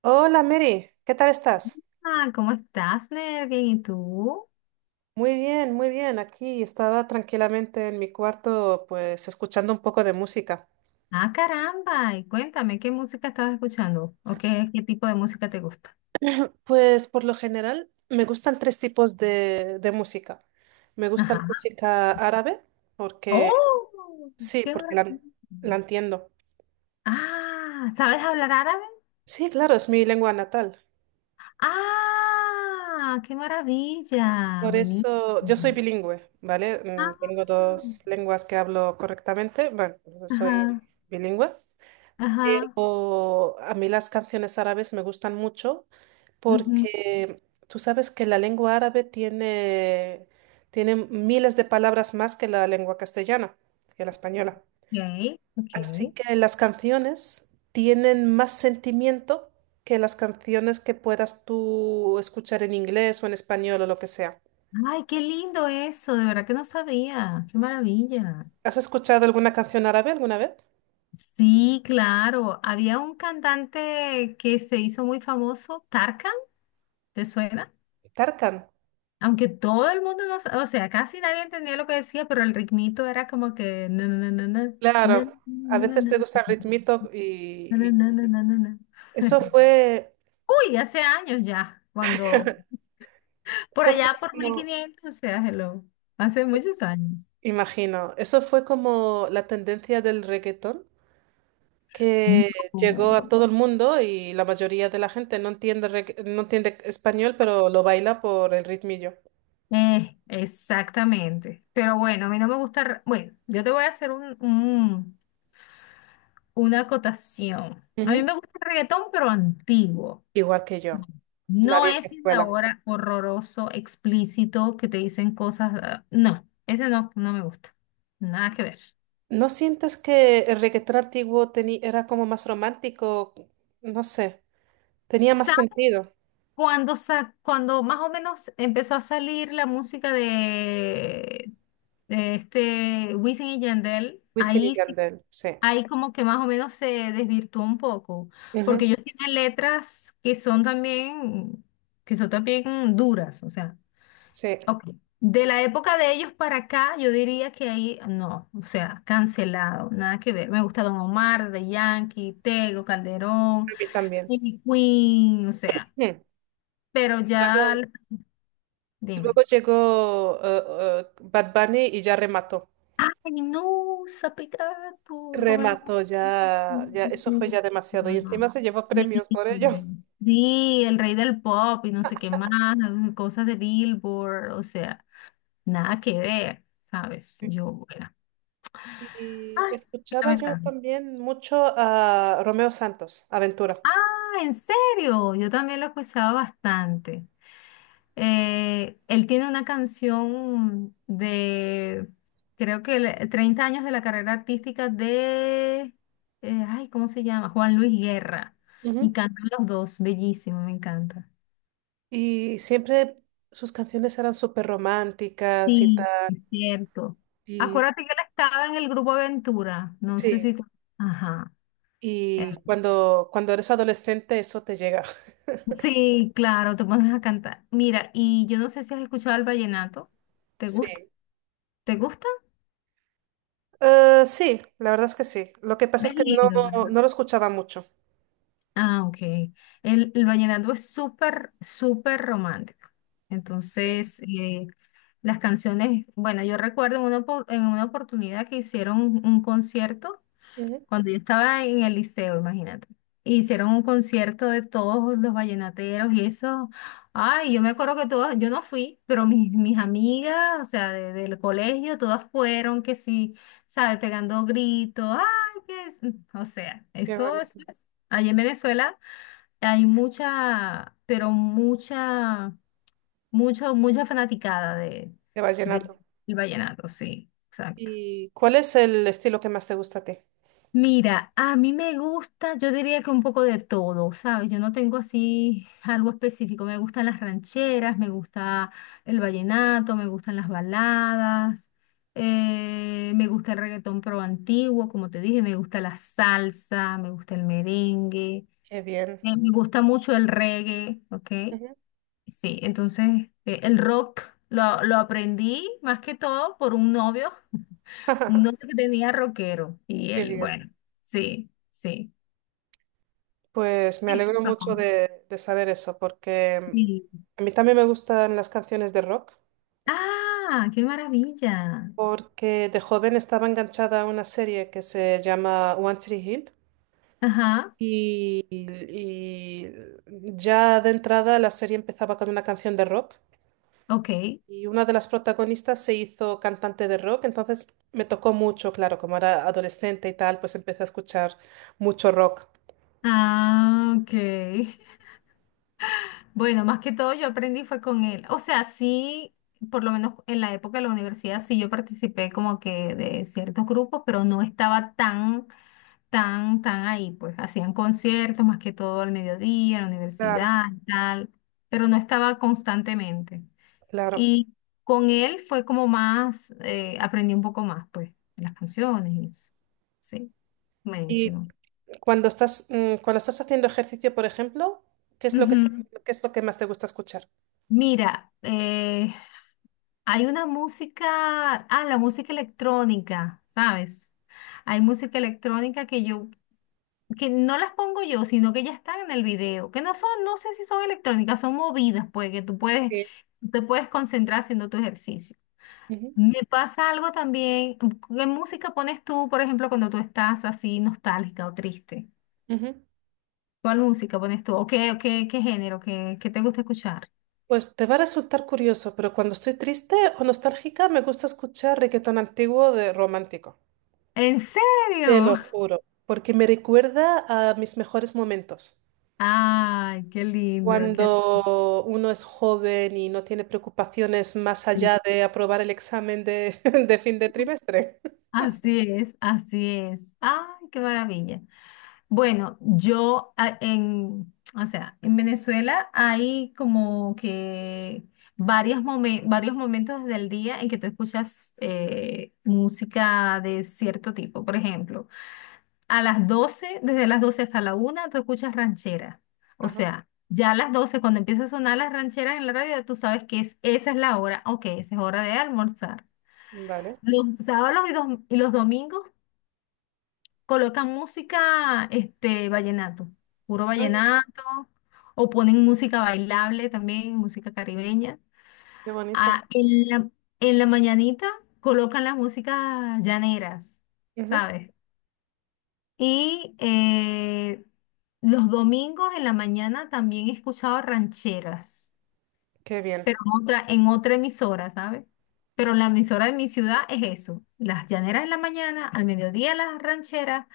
Hola Mary, ¿qué tal estás? Ah, ¿cómo estás, Ner? Bien, ¿y tú? Muy bien, muy bien. Aquí estaba tranquilamente en mi cuarto, pues escuchando un poco de música. Ah, caramba, y cuéntame, ¿qué música estabas escuchando? ¿O qué tipo de música te gusta? Pues por lo general me gustan 3 tipos de música. Me gusta la Ajá. música árabe, porque ¡Oh! sí, ¡Qué porque la, maravilla! la entiendo. Ah, ¿sabes hablar árabe? Sí, claro, es mi lengua natal. ¡Ah! ¡Qué maravilla! Por Buenísimo. eso yo soy bilingüe, ¿vale? Tengo Ah, 2 lenguas que hablo correctamente. Bueno, soy ajá, bilingüe. ajá. Pero a mí las canciones árabes me gustan mucho Ujú. porque tú sabes que la lengua árabe tiene miles de palabras más que la lengua castellana, que la española. Ok, ok. Así que las canciones tienen más sentimiento que las canciones que puedas tú escuchar en inglés o en español o lo que sea. Ay, qué lindo eso, de verdad que no sabía. ¡Qué maravilla! ¿Has escuchado alguna canción árabe alguna vez? Sí, claro. Había un cantante que se hizo muy famoso, Tarkan, ¿te suena? Tarkan. Aunque todo el mundo no, o sea, casi nadie entendía lo que decía, pero el ritmito era como que na, na, na, na, na, Claro, a na, na, veces na, te gusta el ritmito na, y na, y na, na, na, na. eso fue... Uy, hace años ya, cuando por Eso fue allá por mil como, quinientos, o sea, hello, hace muchos años. imagino, eso fue como la tendencia del reggaetón que No. llegó a todo el mundo y la mayoría de la gente no entiende, no entiende español, pero lo baila por el ritmillo. Exactamente. Pero bueno, a mí no me gusta. Bueno, yo te voy a hacer una acotación. A mí Ujú. me gusta el reggaetón, pero antiguo. Igual que yo, la No vieja ese de escuela. ahora horroroso, explícito, que te dicen cosas. No, ese no, no me gusta. Nada que ver. ¿No sientes que el reggaetón antiguo era como más romántico? No sé, tenía más Sa- sentido. cuando más o menos empezó a salir la música de este Wisin y Yandel, Wisin y ahí, sí- Yandel, sí. ahí como que más o menos se desvirtuó un poco, Ujú. porque ellos tienen letras que son también duras, o sea. Sí, a Ok. De la época de ellos para acá, yo diría que ahí no, o sea, cancelado, nada que ver. Me gusta Don Omar, The Yankee, Tego, Calderón, mí también. Ivy Queen, o sea, Mm. pero ya, dime. Luego llegó Bad Bunny y ya remató. Ay, no, Sapicato, Domingo. Remató, ya, ya, eso fue ya demasiado. Y Ajá. encima se llevó premios por ello. Sí, el rey del pop y no sé qué más, cosas de Billboard, o sea, nada que ver, ¿sabes? Yo, bueno. Y Ay, qué escuchaba yo lamentable. también mucho a Romeo Santos, Aventura. Ah, ¿en serio? Yo también lo escuchaba bastante. Él tiene una canción de, creo que 30 años de la carrera artística de, ay, ¿cómo se llama? Juan Luis Guerra. Y Ujú. cantan los dos, bellísimo, me encanta. Y siempre sus canciones eran súper románticas y Sí, tal. es cierto. Y Acuérdate que él estaba en el grupo Aventura, no sé sí, si... Ajá. Eh, y cuando eres adolescente eso te llega. Sí, claro, te pones a cantar. Mira, y yo no sé si has escuchado el vallenato. ¿Te gusta? Sí. ¿Te gusta? Sí, la verdad es que sí. Lo que pasa es Es que no, lindo, ¿verdad? no lo escuchaba mucho. Ah, ok. El vallenato es súper, súper romántico. Sí. Entonces, las canciones, bueno, yo recuerdo en una oportunidad que hicieron un concierto. Ujú. Cuando yo estaba en el liceo, imagínate. Hicieron un concierto de todos los vallenateros y eso. Ay, yo me acuerdo que todas, yo no fui, pero mis amigas, o sea, del colegio, todas fueron que sí, ¿sabes? Pegando gritos. Ay, que es. O sea, Qué eso bonito. es. Allí en Venezuela hay mucha, pero mucha, mucho, mucha fanaticada De de, vallenato. del vallenato, sí, exacto. ¿Y cuál es el estilo que más te gusta a ti? Mira, a mí me gusta, yo diría que un poco de todo, ¿sabes? Yo no tengo así algo específico. Me gustan las rancheras, me gusta el vallenato, me gustan las baladas, me gusta el reggaetón pro antiguo, como te dije, me gusta la salsa, me gusta el merengue, Qué bien. Me gusta mucho el reggae, ¿ok? Ujú. Sí, entonces el rock lo aprendí más que todo por un novio que tenía rockero y Qué él, bien. bueno, sí. Sí. Pues me alegro Eso, mucho de saber eso, porque sí. A mí también me gustan las canciones de rock, Ah, qué maravilla. porque de joven estaba enganchada a una serie que se llama One Tree Hill Ajá, y ya de entrada la serie empezaba con una canción de rock. ok. Y una de las protagonistas se hizo cantante de rock, entonces me tocó mucho, claro, como era adolescente y tal, pues empecé a escuchar mucho rock. Ah, ok. Bueno, más que todo yo aprendí fue con él. O sea, sí, por lo menos en la época de la universidad, sí yo participé como que de ciertos grupos, pero no estaba tan, tan, tan ahí. Pues hacían conciertos más que todo al mediodía, en la universidad Claro. y tal, pero no estaba constantemente. Claro. Y con él fue como más, aprendí un poco más, pues, de las canciones y eso. Sí, Y buenísimo. cuando estás, cuando estás haciendo ejercicio, por ejemplo, ¿qué es lo Ujú. qué es lo que más te gusta escuchar? Mira, hay una música, la música electrónica, ¿sabes? Hay música electrónica que yo, que no las pongo yo, sino que ya están en el video, que no son, no sé si son electrónicas, son movidas, pues, que Sí. tú te puedes concentrar haciendo tu ejercicio. Ujú, Me pasa algo también. ¿Qué música pones tú, por ejemplo, cuando tú estás así nostálgica o triste? ujú. ¿Cuál música pones tú? ¿Qué género? ¿Qué te gusta escuchar? Pues te va a resultar curioso, pero cuando estoy triste o nostálgica, me gusta escuchar reggaetón antiguo de romántico. ¿En Te serio? lo juro, porque me recuerda a mis mejores momentos. Ay, qué lindo, qué Cuando uno es joven y no tiene preocupaciones más lindo. allá de aprobar el examen de fin de trimestre. Así es, así es. Ay, qué maravilla. Bueno, o sea, en Venezuela hay como que varios momentos del día en que tú escuchas música de cierto tipo. Por ejemplo, a las 12, desde las 12 hasta la una, tú escuchas ranchera. O Ajá, sea, ya a las doce cuando empieza a sonar las rancheras en la radio, tú sabes que es, esa es la hora, ok, esa es hora de almorzar. vale. Los sábados y los domingos colocan música, este, vallenato, puro Ah, vallenato, o ponen música bailable también, música caribeña. qué bonito. Ah, en la mañanita colocan las músicas llaneras, Ujú. ¿sabes? Y los domingos en la mañana también he escuchado rancheras Qué bien. pero en otra emisora, ¿sabes? Pero la emisora de mi ciudad es eso, las llaneras en la mañana, al mediodía las rancheras,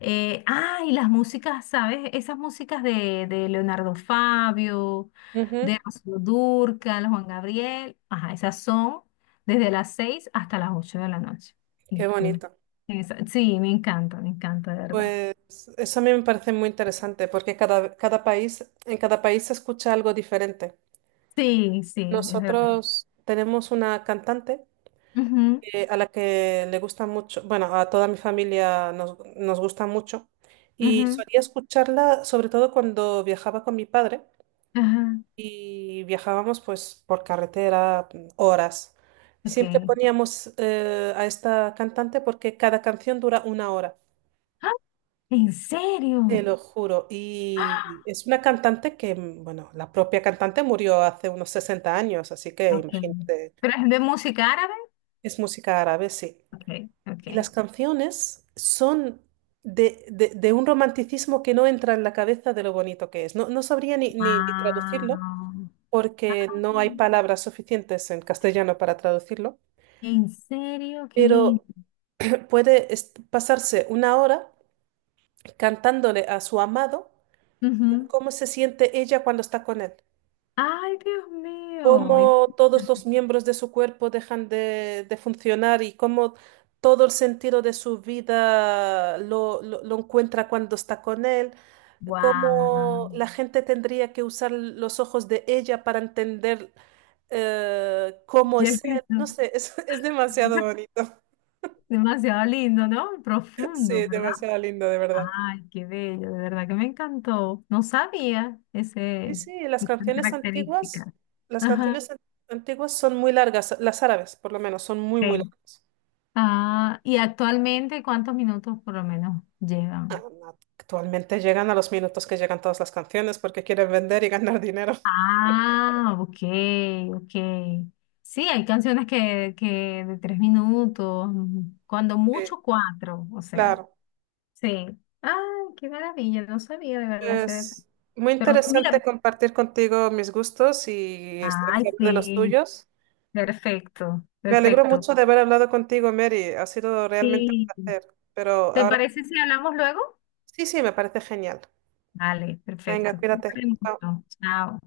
y las músicas, ¿sabes? Esas músicas de Leonardo Fabio, de Ujú. Rocío Dúrcal, Juan Gabriel, ajá, esas son desde las 6 hasta las 8 de la noche. Qué Y tú la- bonito. sí, me encanta, de verdad. Pues eso a mí me parece muy interesante porque cada país, en cada país se escucha algo diferente. Sí, sí, es verdad. Nosotros tenemos una cantante Ujú, a la que le gusta mucho, bueno, a toda mi familia nos gusta mucho y ujú, solía escucharla sobre todo cuando viajaba con mi padre ajá, y viajábamos pues por carretera horas. ok. Siempre poníamos a esta cantante porque cada canción dura 1 hora, ¡Ah! ¿En serio? te lo juro. Y Ah, es una cantante que, bueno, la propia cantante murió hace unos 60 años, así que okay. imagínate, ¿Pero es de música árabe? es música árabe, sí. Okay, Y okay. las canciones son de un romanticismo que no entra en la cabeza de lo bonito que es. No, no sabría ni traducirlo Wow. porque Ah, no hay palabras suficientes en castellano para traducirlo, ¿en serio? Qué lindo. pero puede pasarse 1 hora cantándole a su amado Ujú. cómo se siente ella cuando está con él. Ay, Dios mío. Cómo todos los miembros de su cuerpo dejan de funcionar y cómo todo el sentido de su vida lo encuentra cuando está con él, Wow. cómo la gente tendría que usar los ojos de ella para entender cómo Qué es él. No lindo. sé, es, es demasiado bonito. Demasiado lindo, ¿no? Y profundo, Sí, ¿verdad? demasiado lindo, de verdad. Ay, qué bello, de verdad que me encantó. No sabía Sí, ese, sí, las esas canciones antiguas, características. las Ajá. canciones an- antiguas son muy largas, las árabes por lo menos, son muy, muy Ok. largas. Ah, y actualmente, ¿cuántos minutos por lo menos llevan? Actualmente llegan a los minutos que llegan todas las canciones porque quieren vender y ganar dinero. Ah, ok, ok. Sí, hay canciones que de 3 minutos, cuando Sí, mucho cuatro, o sea, claro. sí. Ay, qué maravilla, no sabía de verdad ese detalle. Es muy Pero interesante mira, compartir contigo mis gustos y estar ay, siempre de los sí, tuyos. perfecto, Me alegro perfecto. mucho de haber hablado contigo, Mary. Ha sido realmente un Sí. placer. Pero ¿Te ahora parece si hablamos luego? sí, sí, me parece genial. Vale, Venga, perfecto. Te cuídate. quiero Chao. mucho. Chao.